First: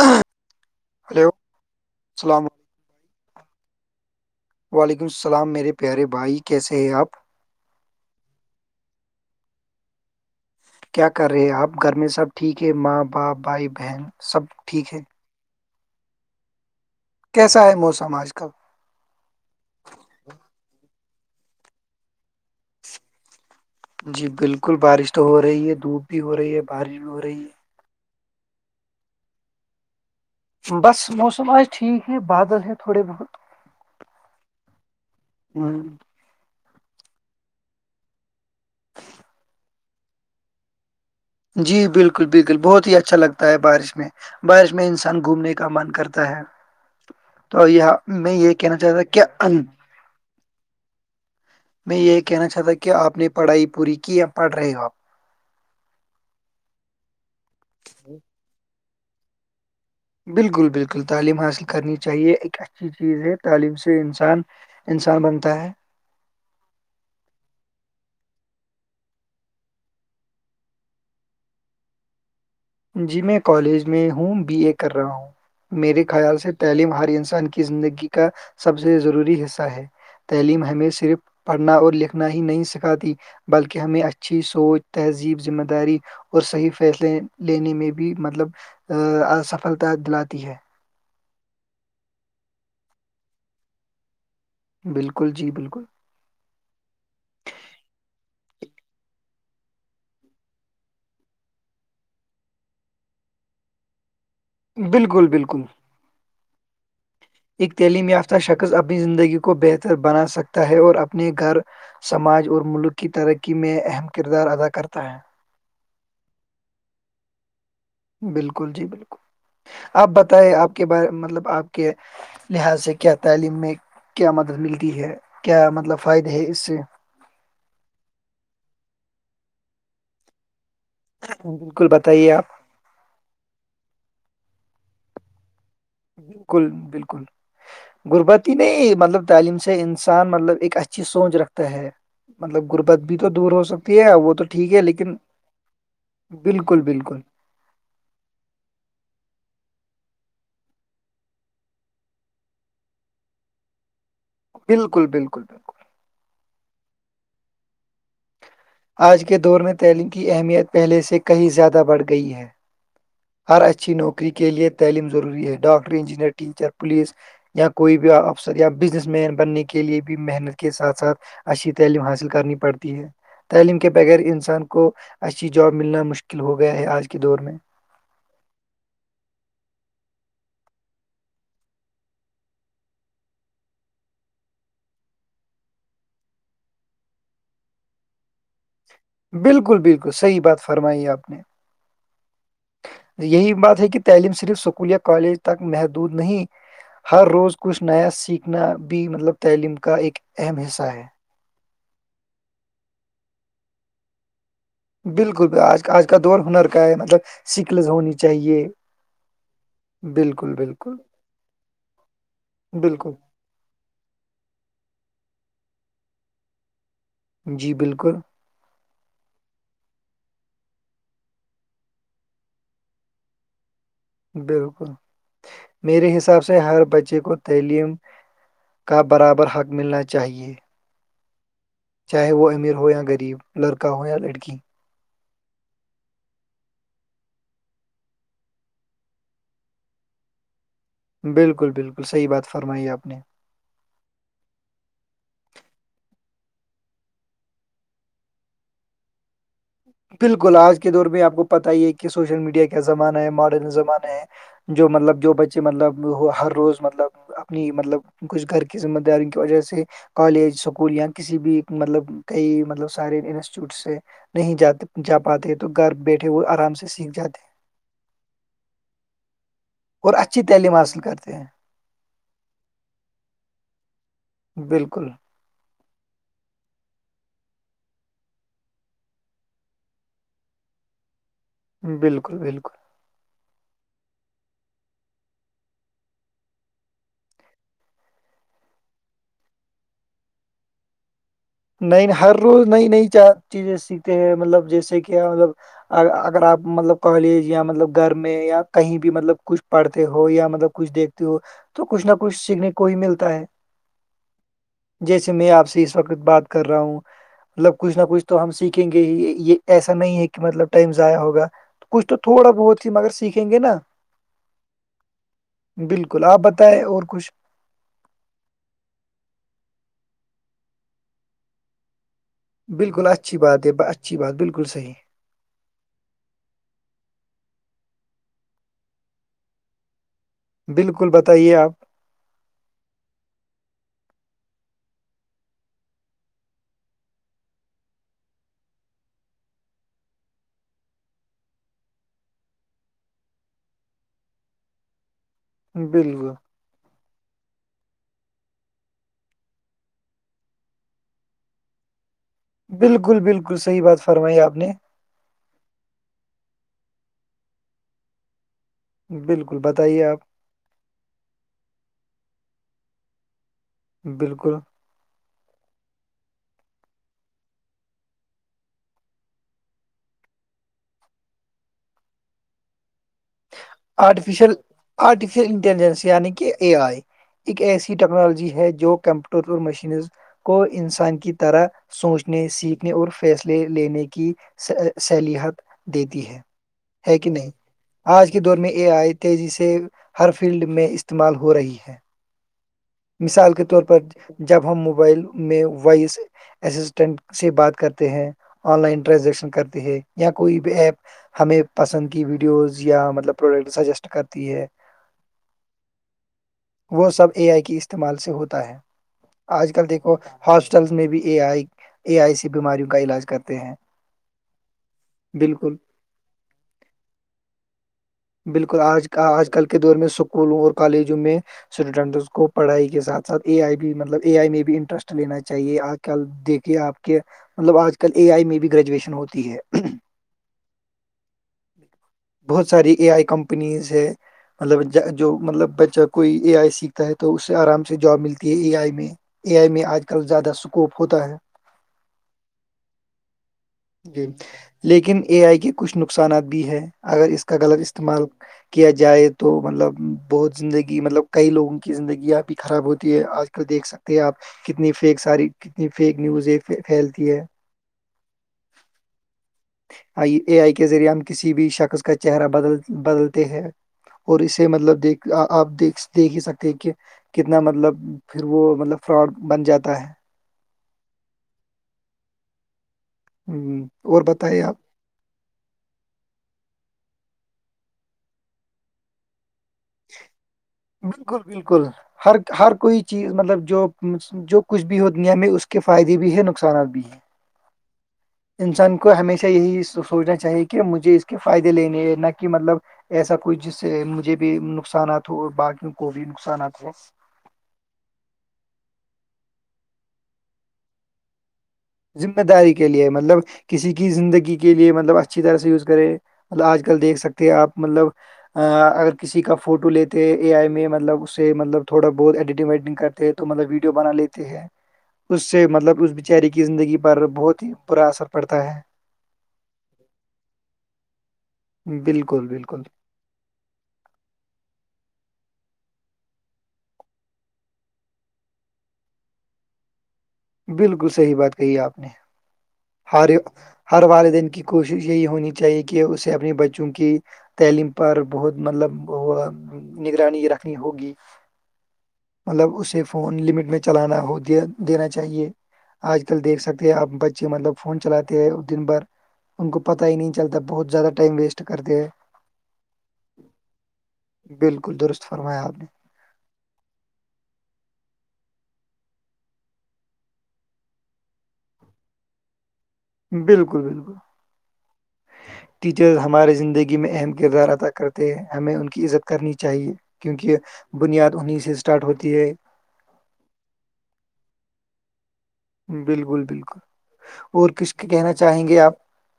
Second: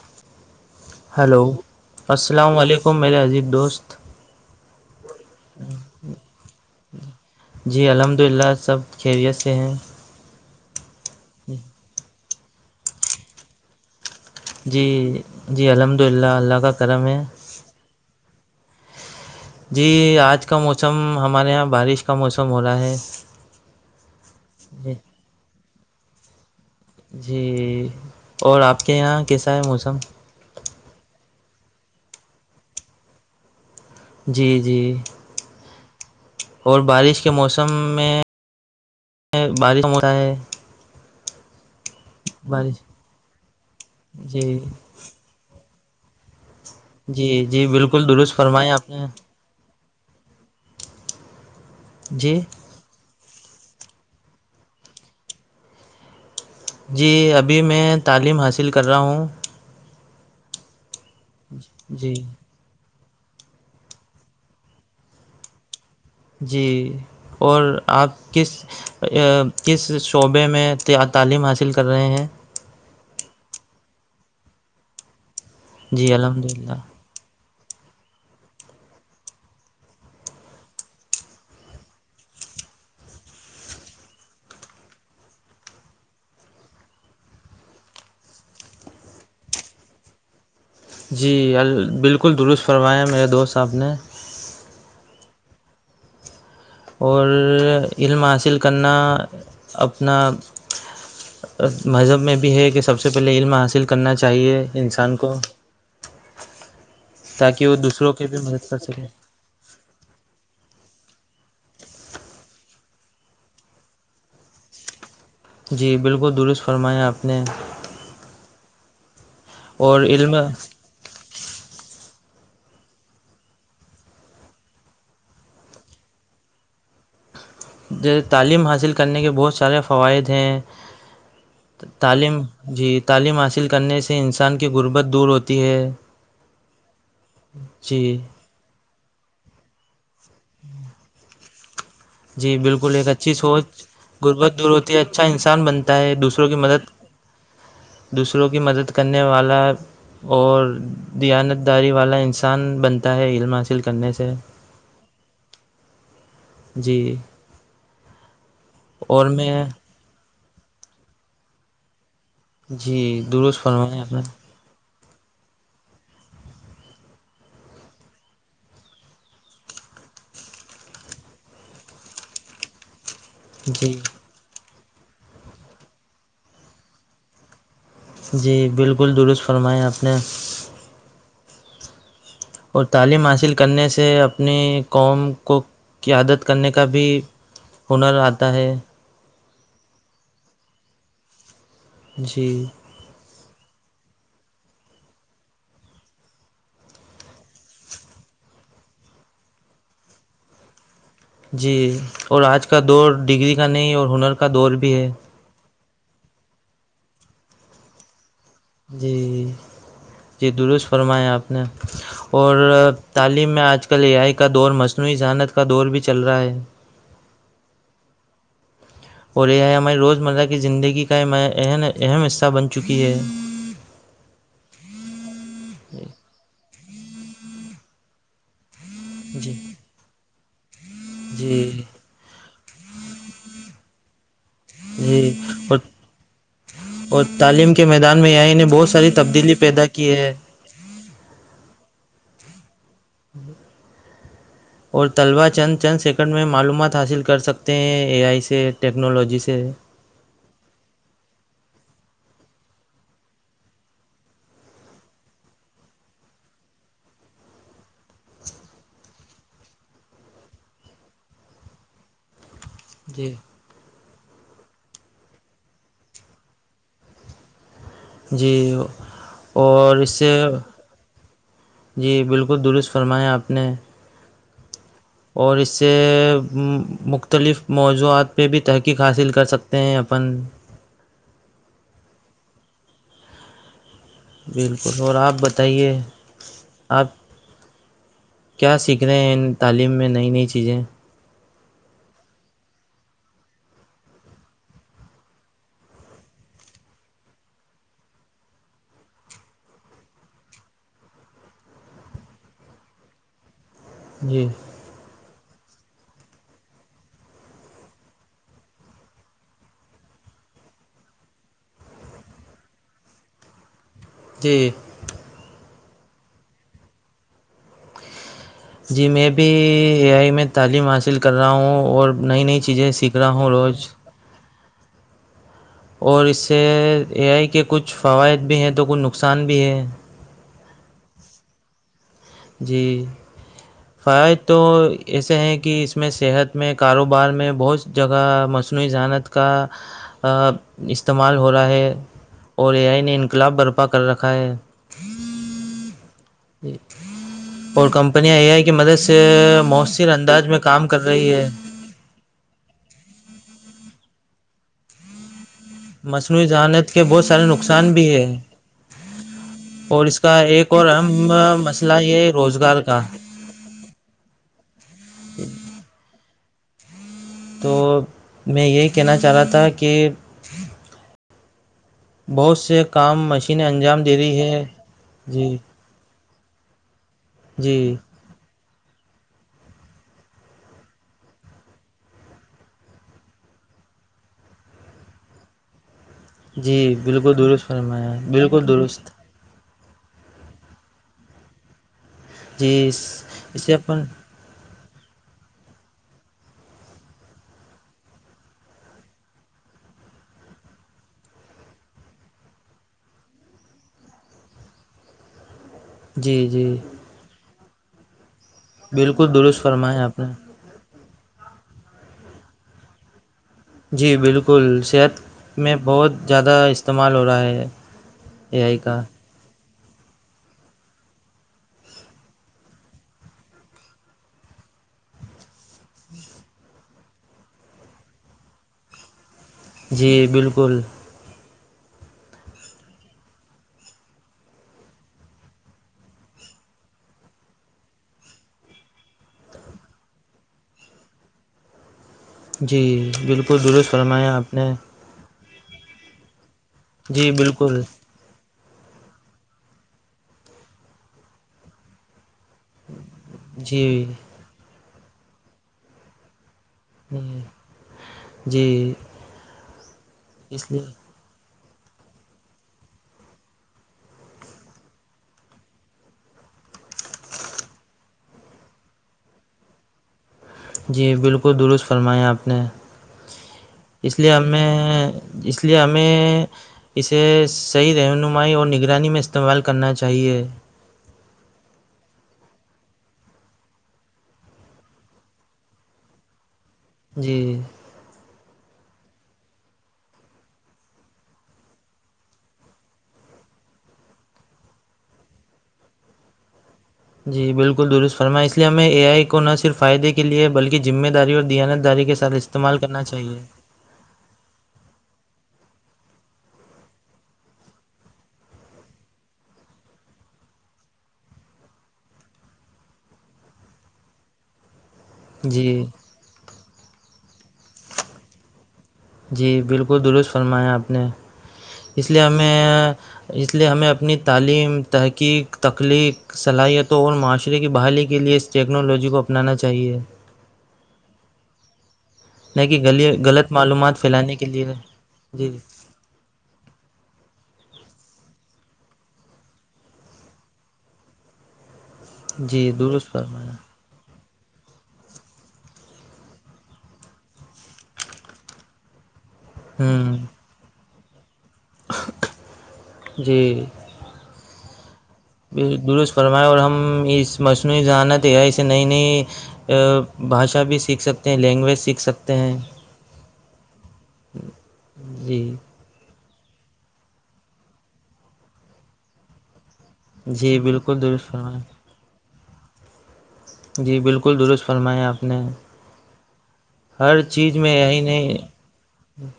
ہاں ہیلو السلام علیکم میرے عزیب دوست وعلیکم السلام میرے پیارے بھائی کیسے ہے آپ جی الحمد للہ سب خیریت سے ہیں کیا کر رہے آپ گھر میں سب ٹھیک ہے ماں باپ بھائی بہن سب جی ٹھیک ہے جی الحمد للہ اللہ کا کرم ہے کیسا ہے موسم آج کل جی آج کا موسم ہمارے یہاں بارش کا موسم ہو رہا ہے جی بالکل جی بارش تو ہو رہی ہے دھوپ بھی ہو رہی ہے بارش بھی ہو رہی جی اور آپ کے یہاں کیسا ہے موسم بس موسم آج ٹھیک ہے بادل ہے تھوڑے بہت جی جی ہوں اور بارش کے موسم میں بارش ہوتا ہے جی بالکل بالکل بارش بہت ہی اچھا لگتا ہے بارش میں جی بارش میں انسان گھومنے کا من کرتا ہے جی جی تو یہاں بالکل میں درست یہ فرمائیں کہنا آپ چاہتا نے کہ میں یہی جی کہنا چاہتا تھا کہ آپ نے پڑھائی پوری کی یا پڑھ رہے ہو آپ جی ابھی میں تعلیم حاصل کر رہا ہوں بالکل بالکل تعلیم حاصل کرنی جی چاہیے اچھی چیز ہے تعلیم سے انسان انسان بنتا ہے جی اور آپ کس کس شعبے میں تعلیم حاصل کر رہے ہیں جی میں کالج میں ہوں بی اے کر رہا ہوں میرے جی خیال الحمد سے للہ تعلیم ہر انسان زندگی کا سب سے ضروری حصہ ہے تعلیم ہمیں صرف پڑھنا اور لکھنا ہی نہیں سکھاتی بلکہ ہمیں اچھی سوچ تہذیب ذمہ داری اور صحیح فیصلے لینے میں بھی مطلب سفلتا دلاتی ہے جی بالکل درست فرمایا میرے دوست صاحب نے بالکل جی بالکل اور علم حاصل کرنا اپنا مذہب میں بھی ہے کہ سب سے پہلے علم حاصل کرنا چاہیے انسان بالکل کو بالکل تاکہ ایک وہ تعلیم دوسروں کی بھی یافتہ مدد شخص کر اپنی سکے زندگی کو بہتر بنا سکتا ہے اور اپنے گھر سماج اور ملک کی ترقی میں اہم کردار ادا کرتا ہے جی بالکل درست فرمایا آپ نے بالکل جی بالکل اور آپ علم بتائے آپ کے بارے مطلب آپ کے لحظ سے کیا تعلیم میں کیا مدد ملتی ہے کیا مطلب فائدے ہے اس سے جی تعلیم حاصل کرنے کے بہت سارے فوائد ہیں بالکل بتائیے تعلیم آپ جی تعلیم حاصل کرنے سے انسان کی غربت دور ہوتی ہے بالکل بالکل جی گربت کہ نہیں مطلب تعلیم سے انسان مطلب ایک اچھی سوچ رکھتا ہے جی مطلب بالکل غربت ایک بھی تو اچھی دور ہو سوچ سکتی ہے وہ تو غربت دور ٹھیک ہوتی ہے لیکن اچھا انسان بنتا ہے دوسروں کی بالکل مدد بالکل دوسروں کی مدد کرنے والا اور دیانت داری والا انسان بنتا ہے علم حاصل کرنے سے بالکل بالکل بکل جی آج کے دور میں تعلیم کی اہمیت پہلے سے کہیں زیادہ بڑھ گئی ہے جی ہر درست اچھی فرمائیں آپ نے نوکری کے لیے تعلیم ضروری ہے ڈاکٹر انجینئر ٹیچر پولیس یا کوئی بھی افسر یا بزنس مین بننے کے لیے بھی محنت کے ساتھ ساتھ اچھی تعلیم حاصل کرنی پڑتی ہے تعلیم کے جی بغیر انسان کو اچھی جاب ملنا مشکل ہو گیا ہے آج کے دور میں جی بالکل درست فرمائے آپ نے اور تعلیم حاصل کرنے سے اپنی قوم کو قیاادت کرنے کا بھی ہنر آتا ہے بالکل بالکل صحیح بات فرمائی آپ نے جی یہی بات ہے کہ تعلیم صرف اسکول یا کالج تک محدود نہیں ہر روز کچھ نیا سیکھنا بھی مطلب تعلیم کا ایک اہم حصہ ہے جی اور آج کا دور ڈگری کا نہیں اور ہنر کا دور بھی ہے بالکل آج آج کا دور ہنر کا ہے مطلب سکلز ہونی چاہیے جی جی جی بالکل درست بالکل فرمائے آپ نے اور بالکل تعلیم میں آج کل آج کل ایائی کا دور مصنوعی ذہانت کا دور بھی چل رہا ہے جی بالکل اور یہ ہے ہماریے روزمرہ کی زندگی کا اہ اہم حصہ بن چکی ہے بالکل میرے حساب سے ہر بچے کو تعلیم کا برابر جی حق ملنا چاہیے جی [inaudible] چاہے وہ امیر ہو یا غریب لڑکا ہو یا لڑکی جی پر [inaudible] اور تعلیم کے میدان میں یہاں نے بہت ساری تبدیلی پیدا کی ہے بالکل بالکل صحیح بات فرمائی آپ نے اور طلبا چند چند سیکنڈ میں معلومات حاصل کر سکتے ہیں اے آئی سے ٹیکنالوجی سے بالکل آج کے دور میں آپ کو پت ہی ہے کہ سوشل میڈیا کیا زمانہ ہے ماڈرن زمانہ ہے جو مطلب جو بچے مطلب وہ ہر روز مطلب اپنی مطلب کچھ گھر کی ذمہ داری کی وجہ سے کالج اسکول یا کسی بھی مطلب کئی ملب سارے جی انسٹیٹیوٹ سے نہیں جات جا پاتے تو گھر بیٹھے وہ آرام سے سیکھ جاتے جی اور اس سے اچھی تعلیم حاصل کرتے ہیں جی بالکل درست فرمایا آپ نے بالکل اور اس سے مختلف موضوعات پہ بھی تحقیق حاصل کر سکتے ہیں اپن بالکل بالکل بالکل اور آپ بتائیے آپ کیا سیکھ رہے ہیں ان تعلیم میں نئی نئی چیزیں ن ہر روز نئی نئی چیزیں سیکھتے ہیں مطلب جیسے کہ مطلب اگر آپ مطلب کالج یا مطلب گھر میں یا کہیں بھی مطلب کچھ پڑھتے ہو یا مطلب کچھ دیکھتے ہو تو کچھ نہ کچھ سیکھنے کو ہی ملتا ہے جی جیسے میں آپ سے اس وقت بات کر رہا ہوں مطلب کچھ نہ کچھ تو ہم سیکھیں گے ہی یہ ایسا نہیں ہے کہ مطلب ٹائم ضائع ہوگا کچھ تو تھوڑا بہت ہی مگر سیکھیں گے نا جی بالکل آپ بتائیں اور کچھ جی میں بھی اے آئی میں تعلیم حاصل کر رہا ہوں اور نئی نئی چیزیں بالکل سیکھ رہا اچھی ہوں بات ہے ب- روز اچھی بات بالکلحیح اور اس سے اے آئی کے کچھ فوائد بھی ہیں تو کچھ نقصان بھی ہے بالکل بتائیے آپ جی فوائد تو ایسے ہیں کہ اس میں صحت میں کاروبار میں بہت جگہ مصنوعی ذہانت کا استعمال ہو رہا ہے اور اے آئی نے انقلاب برپا کر رکھا ہے بل گو جی اور کمپنیاں اے آئی کی مدد سے مؤثر انداز میں کام کر رہی ہے بالکل بالکل صحیح بات فرمائی آپ نے مصنوعی ذہانت کے بہت سارے نقصان بھی ہیں بالکل اور بتائیے آپ اس کا ایک اور اہم مسئلہ یہ روزگار کا بالکل تو میں یہی کہنا چاہ رہا تھا کہ بہت سے کام مش آرٹیفیشل آرٹیفیشل جی انٹیلیجنس یعنی کہ اے آئی ایک ایسی جی ٹیکنالوجی ہے جو کمپیوٹر اور مشینز کو انسان کی طرح سوچنے سیکھنے اور فیصلے لینے کی سلاحت دیتی ہے جی ہے کہ بالکل نہیں درست فرمایا آج کے دور بالکل میں اے درست آئی تیزی سے ہر فیلڈ میں استعمال ہو رہی ہے جیس مثال کے طور پر جب ہم موبائل میں وائس اسسٹینٹ سے بات کرتے ہیں آن لائن ٹرانزیکشن کرتے ہیں یا کوئی بھی ایپ ہمیں پسند کی ویڈیوز یا مطلب پروڈکٹ سجیسٹ کرتی ہے جی جی وہ سب اے آئی کے استعمال سے ہوتا ہے بالکل درست آج کل فرمایا دیکھو آپ نے ہاسٹ ٹل میں بھی اے آئی اے آئی سی بیماریوں کا علاج کرتے ہیں جی بالکل صحت بالکل میں بہت زیادہ استعمال ہو رہا ہے اے آئی بالکل کا آج آج کل کے دور میں اسکولوں اور کالجوں میں اسٹوڈنٹ کو پڑھائی کے ساتھ ساتھ اے آئی بھی مطلب اے آئی میں بھی انٹرسٹ لینا چاہیے آ کل دیکھیے آپ کے مطلب آج کل اے آئی میں بھی گریجویشن ہوتی ہے جی بالکل بہت ساری اے آئی کمپنیز ہے مطلب جو مطلب بچہ کوئی اے آئی سیکھتا ہے تو اس سے آرام سے جاب ملتی ہے اے آئی میں اے آئی میں آج کل زیادہ سکوپ ہوتا ہے جی بالکل درز جی فرمایا آپ نے لیکن اے آئی کے کچھ نقصانات بھی ہے اگر جی اس کا غلط بالکل اس استعمال کیا جائے تو مطلب بہت زندگی مطلب کئی لوگوں کی زندگی خراب ہوتی ہے آج کل جی دیکھ سکتے ہیں آپ کتنی فیک ساری کتنی فیک نیوز ایک پھیلتی ہے جی آئی اے اس آئی لیے کے ذریعہ ہم کسی بھی شخص کا چہرہ بدل بدلتے ہیں اور اسے مطلب دیکھ آپ دیک دیکھ ہی سکتے ہیں کہ کتنا مطلب پھر وہ مطلب فراڈ بن جاتا ہے جی بالکل درست فرمایا آپ نے ہ اس اور لیے اب بتائیے میں آپ اس لیے ہمیں اسے صحیح رہنمائی اور نگرانی میں استعمال کرنا چاہیے بالکل بالکل ہر ہر کوئی چیز مطلب جو جو کچھ بھی ہو دنیا میں اس کے فائدے بھی ہے نقصانات بھی ہیں جی انسان کو ہمیشہ یہی سوچنا چاہیے کہ مجھے اس کے فائدے لینے ہے نہ کہ مطلب ایسا کوئی جس سے مجھے بھی نقصانات ہو اور باقیوں کو بھی نقصانات ہو جی بالکل درست فرما اس لیے ہمیں اے آئی کو نہ صر فائدے کے لیے بلکہ ذمہ داری اور دیانت داری کے ساتھ ذمہ داری استعمال کے کرنا لیے چاہیے مطلب کسی کی زندگی کے لیے مطلب اچھی طرح سے یوز کرے مطلب آج کل دیکھ سکتے ہیں آپ مطلب اگر کسی کا فوٹو لیتے اے آئی میں مطلب اس سے مطلب تھوڑا بہت ایڈیٹنگ ویڈیٹنگ کرتے تو مطلب ویڈیو بنا لیتے ہیں ج [unintelligible] اس سے مطلب اس بیچاری کی زندگی پر بہت ہی برا اثر پڑتا ہے جی بالکل درست فرمایا آپ نے اس لیے بالکل بالکل ہمیں اس لیے ہمیں اپنی تعلیم تحقیق تخلیق صلاحیتوں اور معاشرے کی بحالی کے لیے اس ٹیکنالوجی کو اپنانا چاہیے بالکل صحیح بات کہی آپ نے نہیں کہ گلی غلط معلومات ہر پھیلانے کے والدین کی لیے کوشش یہی ہونی جی چاہیے کہ کہ اسے اپنے بچوں کی تعلیم پر بہت مطلب وہ نگرانی رکھنی ہوگی [inaudible] [inaudible] مطلب اسے درست فون فرمایا لمٹ میں چ چلانا ہو دینا چاہیے آج کل دیکھ سکتے ہیں آپ ب مطلب فون چلاتے ہیں دن بھر ان کو پتا ہی ہوں نہیں چلتا بہت زیادہ ٹائم ویسٹ کر جی بالکل دست درست فرمائےیں اور ہم اس مصنوعی ذہانت ہے اسے نئی نئی بھاشا بھی سیکھ سکتے ہیں لینگویج سیکھ سکتے ہیں بالکل بالکل جی ٹیچرز ہمارے زندگی میں اہم کردار ادا کرتے ہیں ہمیں ان کی عزت کرنی چاہیے کیونکہ جی بالکل درست بنیاد انہیں فرمائیں سے اسٹارٹ ہوتی ہے جی بالکل درست فرمایا آپ نے بالکل بالکل ہر اور کس کہنا چاہیں گے آپ ہوں [unintelligible]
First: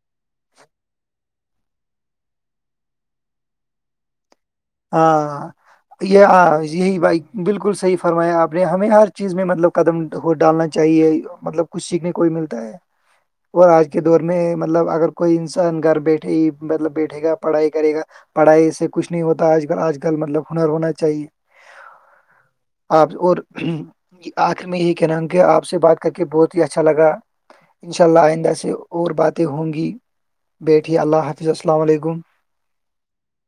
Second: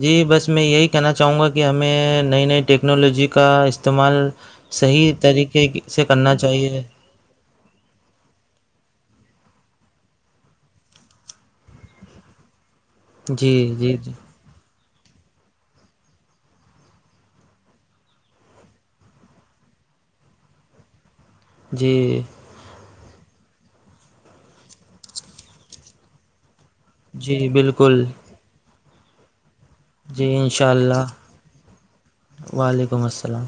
جی بس میں یہی کہنا چاہوں گا کہ ہمیں نئی نئی ٹیکنالوجی کا استعمال صحیح ہاں طریقے سے یہ کرنا ہاں، چاہیے یہی بھائی بالکل صحیح فرمایا آپ نے ہمیں ہر چیز میں مطلب قدم ہو ڈالنا چاہیے مطلب کچھ سیکھنے کو بھی ملتا ہے جی اور آج جی کے جی دور میں مطلب اگر کوئی انسان گھر بیٹھے ہی مطلب بیٹھے گا پڑھائی کرے گا پڑھائی سے کچھ نہیں ہوتا اج کل اجل ملب ہنر ہونا چاہیے جی آپ اور آخر میں یہی کہنا ہوں کہ آپ سے بات کر کے بہت اچھا لگا جی ان بالکل شاء اللہ آئندہ سے اور باتیں ہوں گی جی ان شاء بیٹھی اللہ حافظ السلام علیکم وعلیکم السلام